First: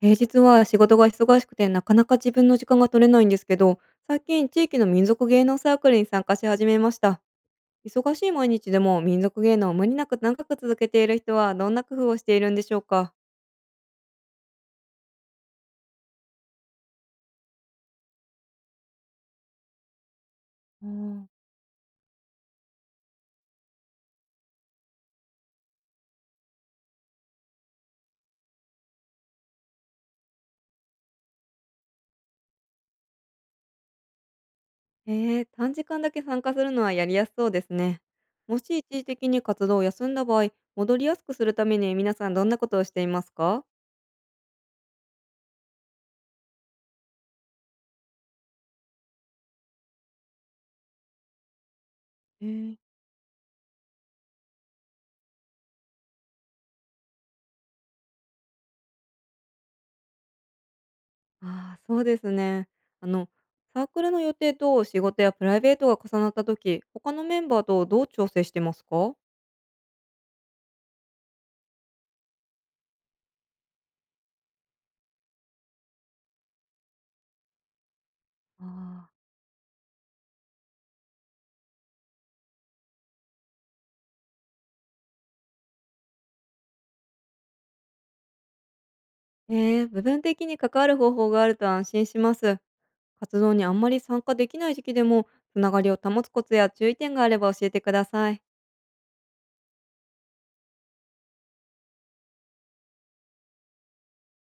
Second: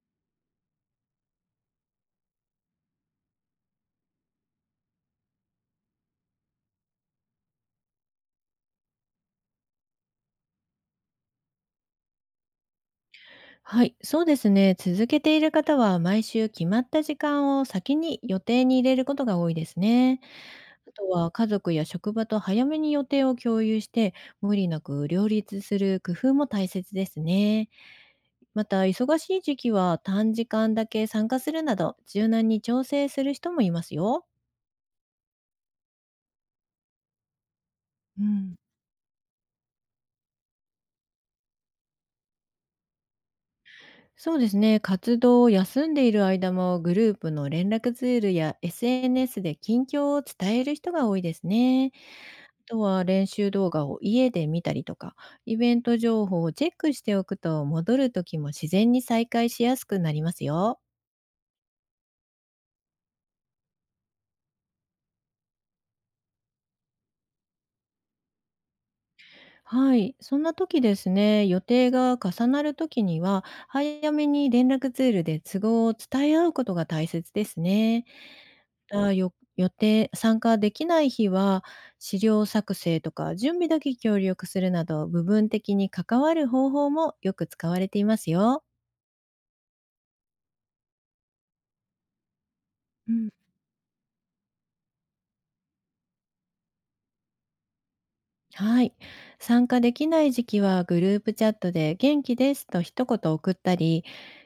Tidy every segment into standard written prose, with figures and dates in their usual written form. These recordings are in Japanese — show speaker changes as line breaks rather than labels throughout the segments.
平日は仕事が忙しくてなかなか自分の時間が取れないんですけど、最近地域の民族芸能サークルに参加し始めました。忙しい毎日でも民族芸能を無理なく長く続けている人はどんな工夫をしているんでしょうか？
はい、そうですね。続けている方は毎週決まった時間を先に予定に入れることが多いですね。
う
あと
ん。
は家族や職場と早めに予定を共有して、無理なく両立する工夫も大切ですね。また、忙しい時期は短時間だけ参加するなど柔軟に調整する人もいますよ。
短時間だけ参加するのはやりやすそうですね。
うん、
もし一時的に活動を休んだ場合、戻りやすくするために皆さんどんなことをしていますか？
そうですね。活動を休んでいる間もグループの連絡ツールや SNS で近況を伝える人が多いですね。
えー、
とは練習動画を家で見たりとか、イベント情報をチェックしておくと、戻る時も自然に再開しやすくなりますよ。
ああ、そうですね。あの、サークルの予定と仕事やプライベートが重なった時、他のメンバーとどう調整してますか？
はい、そんな時ですね、予定が重なる時には、早めに連絡ツールで都合を伝え合うことが大切ですね。
あ。
予定、参加できない日は、資料作成とか準備だけ協力するなど、部分的に関わる方法もよく使われていますよ。
ええー、部分的に関わる方法があると安心します。
うん。
活動にあんまり参加できない時期でも、つながりを保つコツや注意点があれば教えてください。
はい。参加できない時期はグループチャットで元気ですと一言送ったり、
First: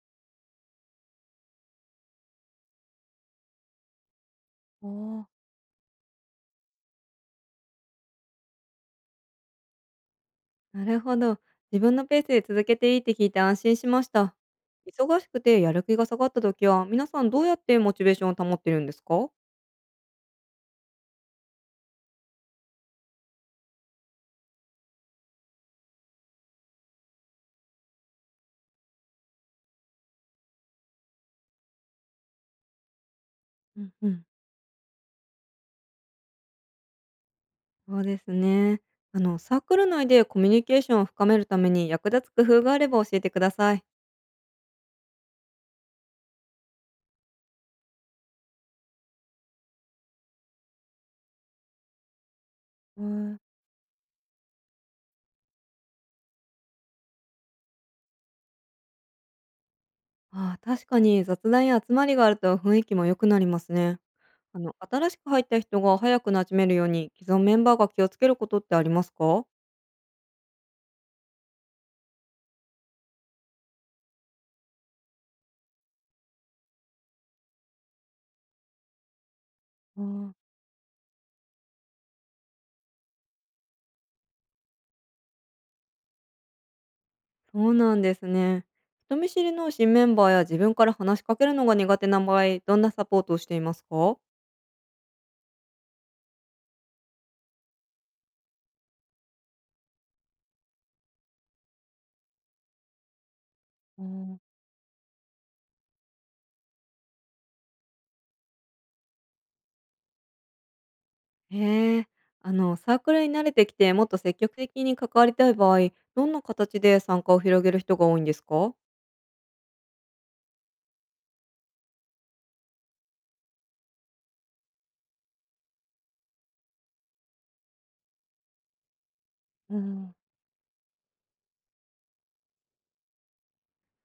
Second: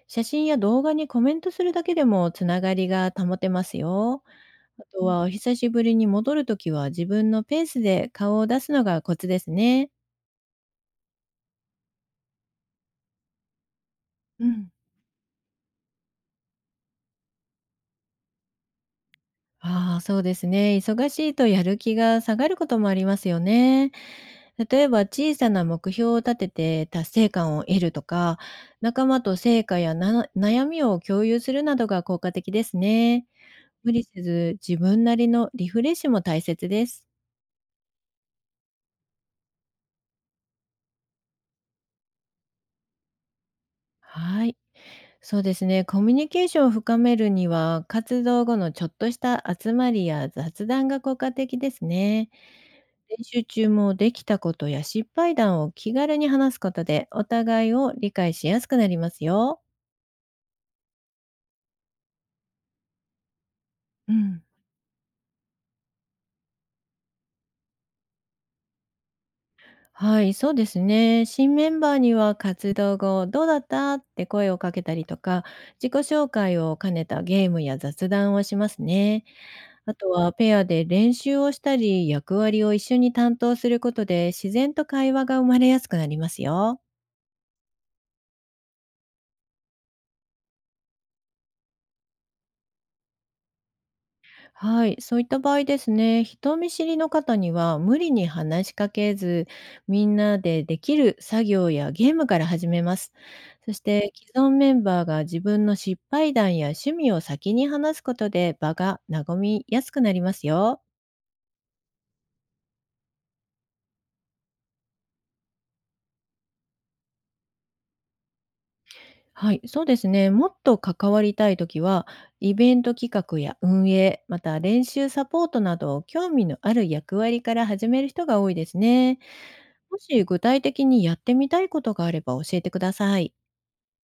写真や動画にコメントするだけでもつながりが保てますよ。あ
お
とは、
ー。
お久しぶりに戻るときは自分のペースで顔を出すのがコツですね。
なるほど。自分のペースで続けていいって聞いて安心しました。
うん。
忙しくてやる気が下がった時は、皆さんどうやってモチベーションを保ってるんですか？
ああ、そうですね。忙しいとやる気が下がることもありますよね。例えば、小さな目標を立てて達成感を得るとか、仲間と成果やな悩みを共有するなどが効果的ですね。
うん
無理
うん。
せず自分なりのリフレッシュも大切です。
そうですね。サークル内でコミュニケーションを深めるために役立つ工夫があれば教えてください。
はい。そうですね。コミュニケーションを深めるには、活動後のちょっとした集まりや雑談が効果的ですね。
へ
練
え。
習中もできたことや失敗談を気軽に話すことで、お互いを理解しやすくなりますよ。
ああ、確かに雑談や集まりがあると雰囲気も良くなりますね。
うん。
新しく入った人が早く馴染めるように既存メンバーが気をつけることってありますか？
はい、そうですね。新メンバーには活動後どうだったって声をかけたりとか、自己紹介を兼ねたゲームや雑談をしますね。あと
あ、
はペアで練習をしたり、役割を一緒に担当することで自然と会話が生まれやすくなりますよ。
そうなんですね。人見知りの新メンバーや自分から話しかけるのが苦手な場合、どんなサポートをしていますか？
はい、そういった場合ですね、人見知りの方には無理に話しかけず、みんなでできる作業やゲームから始めます。そして既存メンバーが自分の失敗談や趣味を先に話すことで場が和みやすくなりますよ。
へえ、サークルに慣れてきて、もっと積極的に関わりたい場合、どんな形で参加を広げる人が多いんですか？
はい、そうですね。もっと関わりたいときは、イベント企画や運営、また練習サポートなど、興味のある役割から始める人が多いですね。
う
も
ん、
し具体的にやってみたいことがあれば教えてください。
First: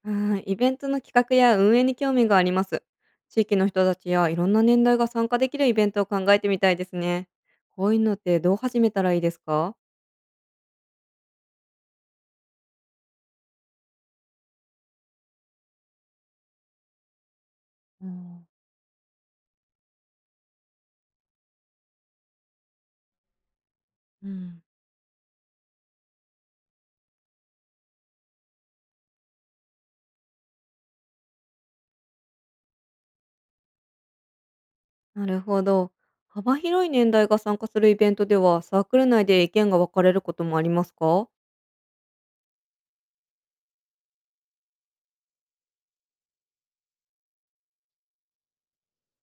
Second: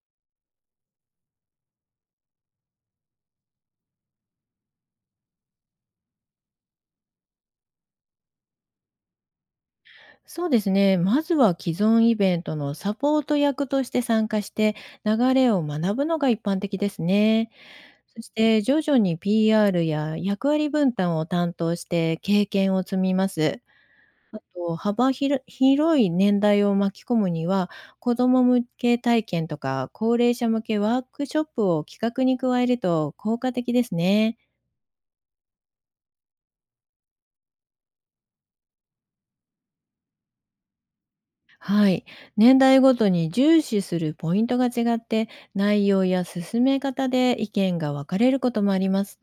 うん。イベントの企画や運営に興味があります。地域の人たちやいろんな年代が参加できるイベントを考えてみたいですね。こういうのってどう始めたらいいですか？
そうですね。まずは既存イベントのサポート役として参加して、流れを学ぶのが一般的ですね。
う
そし
ん、
て徐々に PR や役割分担を担当して経験を積みます。
う
あ
ん、
と、幅広い年代を巻き込むには、子ども向け体験とか高齢者向けワークショップを企画に加えると効果的ですね。
なるほど。幅広い年代が参加するイベントでは、サークル内で意見が分かれることもありますか？
はい。年代ごとに重視するポイントが違って、内容や進め方で意見が分かれることもあります。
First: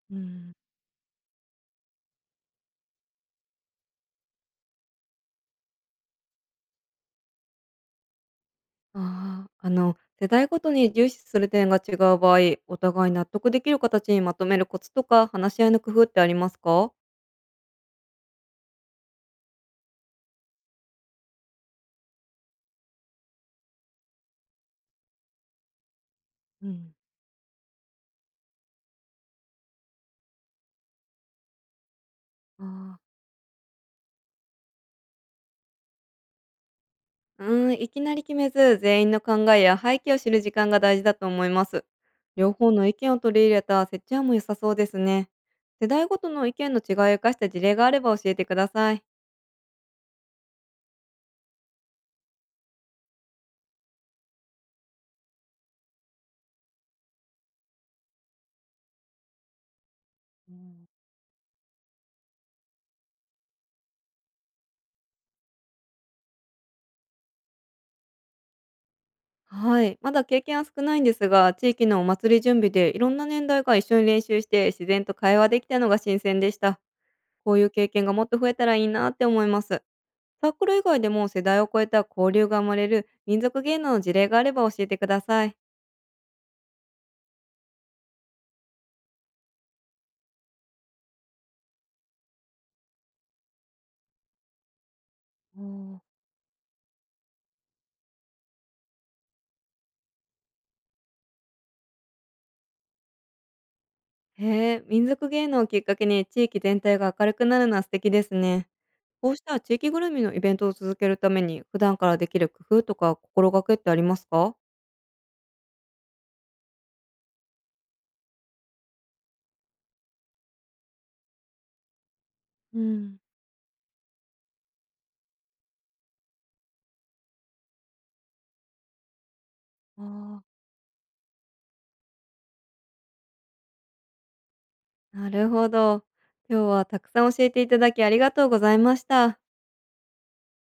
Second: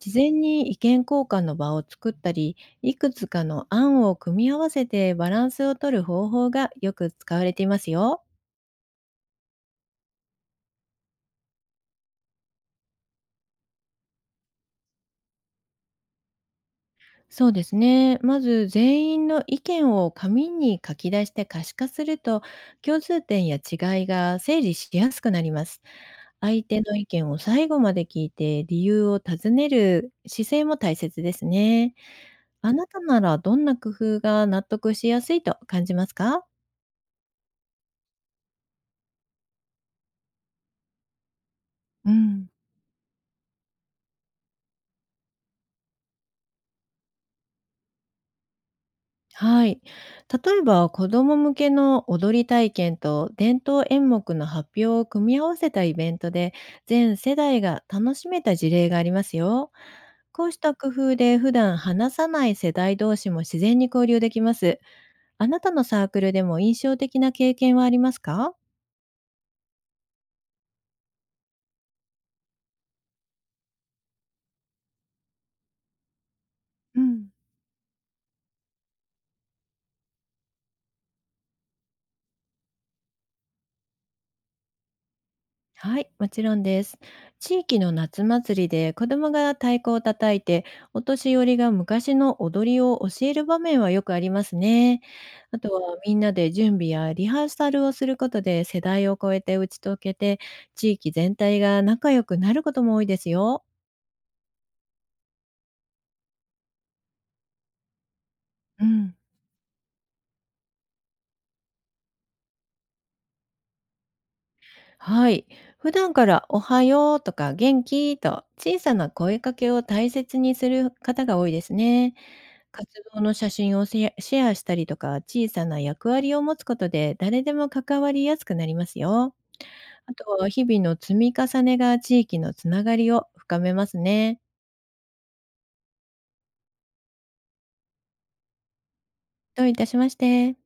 事
う
前
ん。
に意見交換の場を作ったり、いくつかの案を組み合わせてバランスを取る方法がよく使われていますよ。
ああ、世代ごとに重視する点が違う場合、お互い納得できる形にまとめるコツとか話し合いの工夫ってありますか？
そうですね。まず全員の意見を紙に書き出して可視化すると、共通点や違いが整理しやすくなります。相
う
手
ん、
の意見を最後まで聞いて理由を尋ねる姿勢も大切ですね。あな
ああ、
たならどんな工夫が納得しやすいと感じますか？
うーん、いきなり決めず、全員の考えや背景を知る時間が大事だと思います。
うん。
両方の意見を取り入れた設置案も良さそうですね。世代ごとの意見の違いを生かした事例があれば教えてください。
はい。例えば、子供向けの踊り体験と伝統演目の発表を組み合わせたイベントで、全世代が楽しめた事例がありますよ。こうした工夫で普段話さない世代同士も自然に交流できます。あなたのサークルでも印象的な経験はありますか？
はい、まだ経験は少ないんですが、地域のお祭り準備でいろんな年代が一緒に練習して自然と会話できたのが新鮮でした。
うん。
こういう経験がもっと増えたらいいなって思います。サークル以外でも世代を超えた交流が生まれる民族芸能の事例があれば教えてください。
はい、もちろんです。地域の夏祭りで子供が太鼓を叩いて、お年寄りが昔の踊りを教える場面はよくありますね。あ
お
とは
ー。
みんなで準備やリハーサルをすることで世代を超えて打ち解けて、地域全体が仲良くなることも多いですよ。
へえ、民族芸能をきっかけに地域全体が明るくなるのは素敵ですね。
うん。
こうした地域ぐるみのイベントを続けるために普段からできる工夫とか心がけってありますか？
はい。普段からおはようとか元気と小さな声かけを大切にする方が多いですね。
う
活
ん。
動の写真をシェアしたりとか、小さな役割を持つことで、誰でも関わりやすくなりますよ。
あ
あとは
あ。
日々の積み重ねが地域のつながりを深めますね。
なるほど。今日はたくさん教えていただきありがとうございました。
どういたしまして。